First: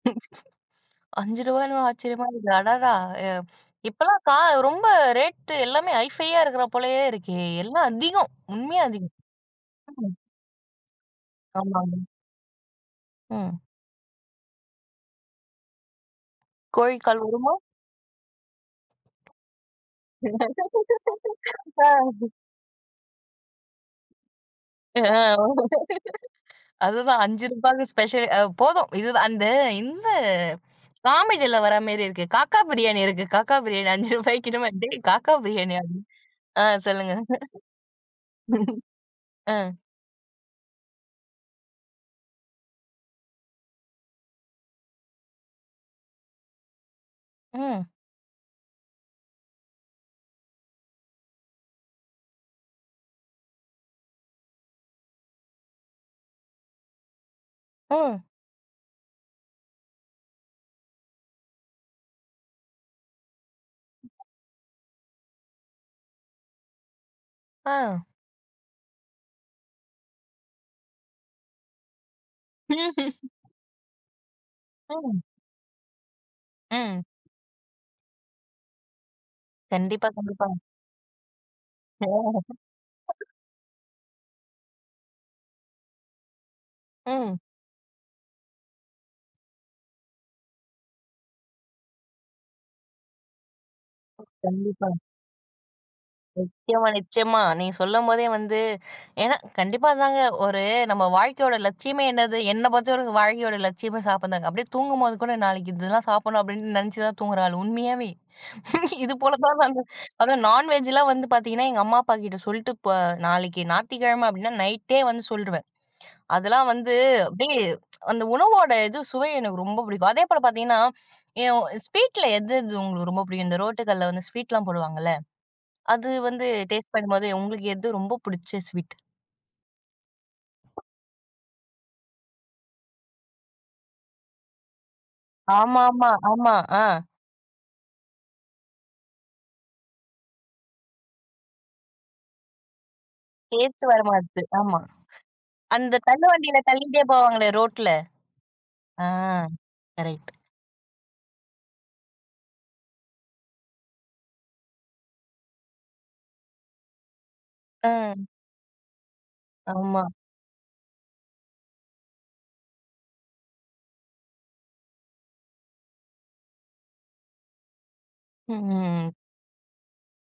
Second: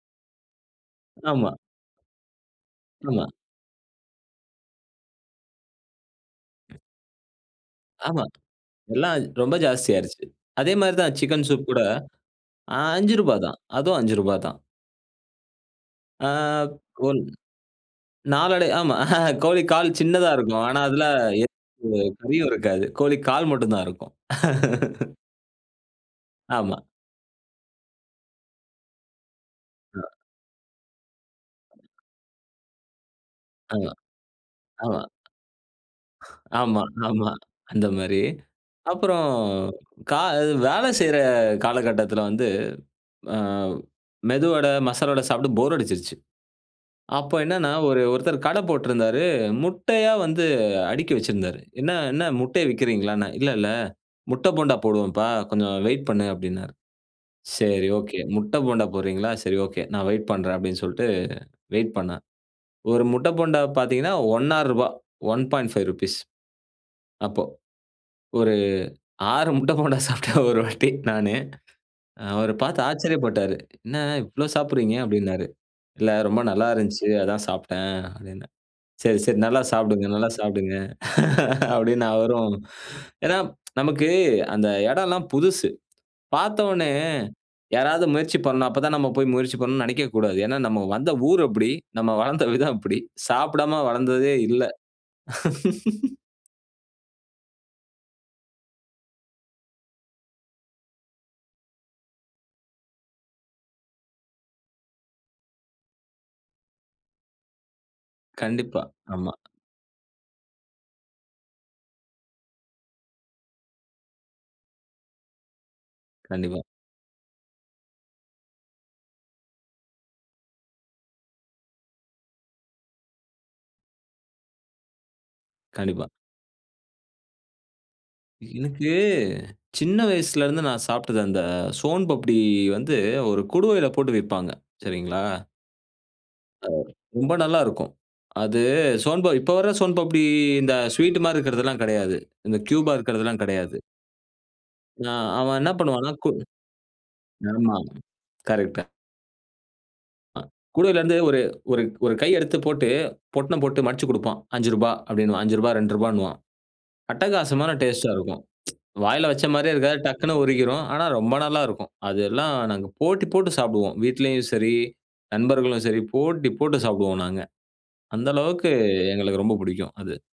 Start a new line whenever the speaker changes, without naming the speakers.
அஞ்சு
ஆமா.
ரூபா ன்னு ஆச்சரியமா இருக்கு, அடடா!
ஆமா.
அ, இப்பலாம் கா ரொம்ப ரேட், எல்லாமே ஹை ஃபையா இருக்குற போலயே இருக்கே, எல்லாம்
ஆமா.
அதிகம், உண்மையா அதிகம்.
எல்லாம் ரொம்ப ஜாஸ்தி
ம்.
ஆயிருச்சு. அதேமாரி தான் சிக்கன் சூப் கூட,
ஆமாங்க.
அ ரூ.5 தான்.
ம்.
அதும் ரூ.5 தான். ஆ,
கோழிக்கால்
கோழ்
குருமா?
நாளடை ஆமா. கோழி கால் சின்னதா இருக்கும். ஆனா, அதுல, எ
ஆ.
கறியும் இருக்காது. கோழி கால் மட்டும் தான் இருக்கும்.
ஆ.
ஆமா.
அதுதான் ரூ.5க்கு ஸ்பெஷல் அ, போதும். இதுதான் அந்த இந்த
ஆ.
காமெடில வர மாரி இருக்கு, காக்கா பிரியாணி இருக்கு, காக்கா பிரியாணி
ஆமா.
ரூ.5க்கின்னு வந்தே,
ஆமா.
காக்கா பிரியாணியா அப்டின்னு. ஆ,
ஆமா,
சொல்லுங்க.
ஆமா. அந்த மாரி. அப்புறம்
ஆ.
கா வேலை செய்யற காலகட்டத்துல வந்து, அ, மெதுவடை, மசாலா வடை சாப்ட்டு போர் அடிச்சிருச்சு. அப்ப என்னன்னா,
ம்.
ஒரு, ஒருத்தர் கட போட்டுருந்தாரு, முட்டையா வந்து அடுக்கி வச்சிருந்தாரு. "என்ன என்ன முட்டை விக்கிறீங்களான்னே?" "இல்ல, இல்ல. முட்ட போண்டா போடுவோம்ப்பா, கொஞ்சம் வெயிட் பண்ணு." அப்டின்னாரு. சரி, ஓகே,
ம்.
முட்ட போண்டா போடுறீங்களா? சரி ஓகே, நான் வெயிட் பண்றேன் அப்படின்னு சொல்லிட்டு வெயிட் பண்ணா. ஒரு முட்ட போண்டா பார்த்தீங்கன்னா ரூ.1.50, ரூ.1.5 அப்போ.
ஆ.
ஒரு 6 முட்ட போண்டா சாப்ட்டேன் ஒரு வாட்டி நானு. அ, அவரு பார்த்து
ம்ஹ்ம்.
ஆச்சரியப்பட்டாரு. "என்ன இவ்ளோ சாப்டுறீங்க?"
ம்.
அப்டின்னாரு. "இல்ல, ரொம்ப நல்லா
ம்.
இருந்துச்சி, அதான் சாப்ட்டேன்." அப்டின்னே. "சரி, சரி, நல்லா
கண்டிப்பா.
சாப்புடுங்க, நல்லா
கண்டிப்பா.
சாப்புடுங்க," அப்படின்னு
ஓ!
அவரும். ஏன்னா, நமக்கு அந்த எடம் எல்லாம் புதுசு. பார்த்தவுனே
ம்.
யாராவது முயற்சி பண்ணா, அப்பதான் நம்ம போயி முயற்சி பண்ணனும்னு நெனைக்கவே கூடாது. ஏன்னா நம்ம வந்த ஊர் அப்டி, நம்ம வளர்ந்த விதம் அப்டி. சாப்டாம வளர்ந்ததே இல்ல.
கண்டிப்பா. நிச்சயமா, நிச்சயமா. நீங்க சொல்லும்போதே வந்து ஏன்னா, கண்டிப்பா. அதாங்க ஒரு நம்ம வாழ்க்கையோட லட்சியமே என்னது? என்ன பொறுத்தவரைக்கும் வாழ்க்கையோட லட்சியமே சாப்ட்றதாங்க. அப்டியே தூங்கும்போது கூட நாளைக்கு இதெல்லாம் சாப்டணும் அப்டின்னு நெனச்சுதான் தூங்குற ஆளு, உண்மையாவே.
கண்டிப்பா. ஆமா.
இதுபோலதான் நானு, அதும் நான்வெஜ்லாம் வந்து பாத்தீங்கன்னா, எங்க அம்மா, அப்பாகிட்ட சொல்லிட்டு, போ நாளைக்கு ஞாயித்துக்கிழமை அப்டின்னா, நைட்டே வந்து சொல்டுருவேன்.
கண்டிப்பா.
அதெல்லாம் வந்து, அப்டியே அந்த உணவோட இது சுவை எனக்கு ரொம்ப புடிக்கும். அதேபோல பாத்தீங்கன்னா, எ ஸ்வீட்ல எது, இது உங்களுக்கு ரொம்ப புடிக்கும்? இந்த ரோட்டுகடைல வந்து ஸ்வீட்லாம் போடுவாங்கல்ல,
கண்டிப்பா.
அது வந்து டேஸ்ட் பண்ணும்போது உங்களுக்கு எது ரொம்ப புடிச்ச
எனக்கு
ஸ்வீட்?
சின்ன வயசுல இருந்து நான் சாப்ட்டது, அந்த சோன்பப்டி வந்து, ஒரு குடுவைல போட்டு விப்பாங்க, சரிங்களா?
ஆமாமா, ஆமா.
அ,
அ.
ரொம்ப நல்லா இருக்கும். அது சோன்ப இப்ப வர சோன்பப்டி இந்த ஸ்வீட் மாரி இருக்குறது எல்லாம் கெடையாது, இந்த கியூபா இருக்குறது எல்லாம் கெடையாது.
டேஸ்ட் வர மாட்டது. ஆமா.
ஆ, அவன் என்ன
அந்த
பண்ணுவான்னா, கு
தள்ளுவண்டில தள்ளிட்டே போவாங்களே
ஆமா.
ரோட்டுல,
கரெக்ட்டா.
ஆ. கரெக்ட்.
அ, குடுவைல இருந்து ஒரு ஒரு ஒரு கை எடுத்து போட்டு, பொட்டனம் போட்டு மடிச்சு கொடுப்பான். ரூ.5 அப்டின்வான், ரூ.5 ரூ.2ன்னுவான். அட்டகாசமான டேஸ்ட்டா
ம்.
இருக்கும். வாயில வச்ச மாரியே இருக்காது,
ஆமா.
டக்குனு உருகிரும். ஆனா ரொம்ப நல்லா இருக்கும். அது எல்லாம் நாங்க போட்டி போட்டு சாப்புடுவோம், வீட்லயும் சரி, நண்பர்களும் சரி, போட்டி போட்டு சாப்புடுவோம் நாங்க. அந்த அளவுக்கு
ம்.
எங்களுக்கு ரொம்ப புடிக்கும் அது.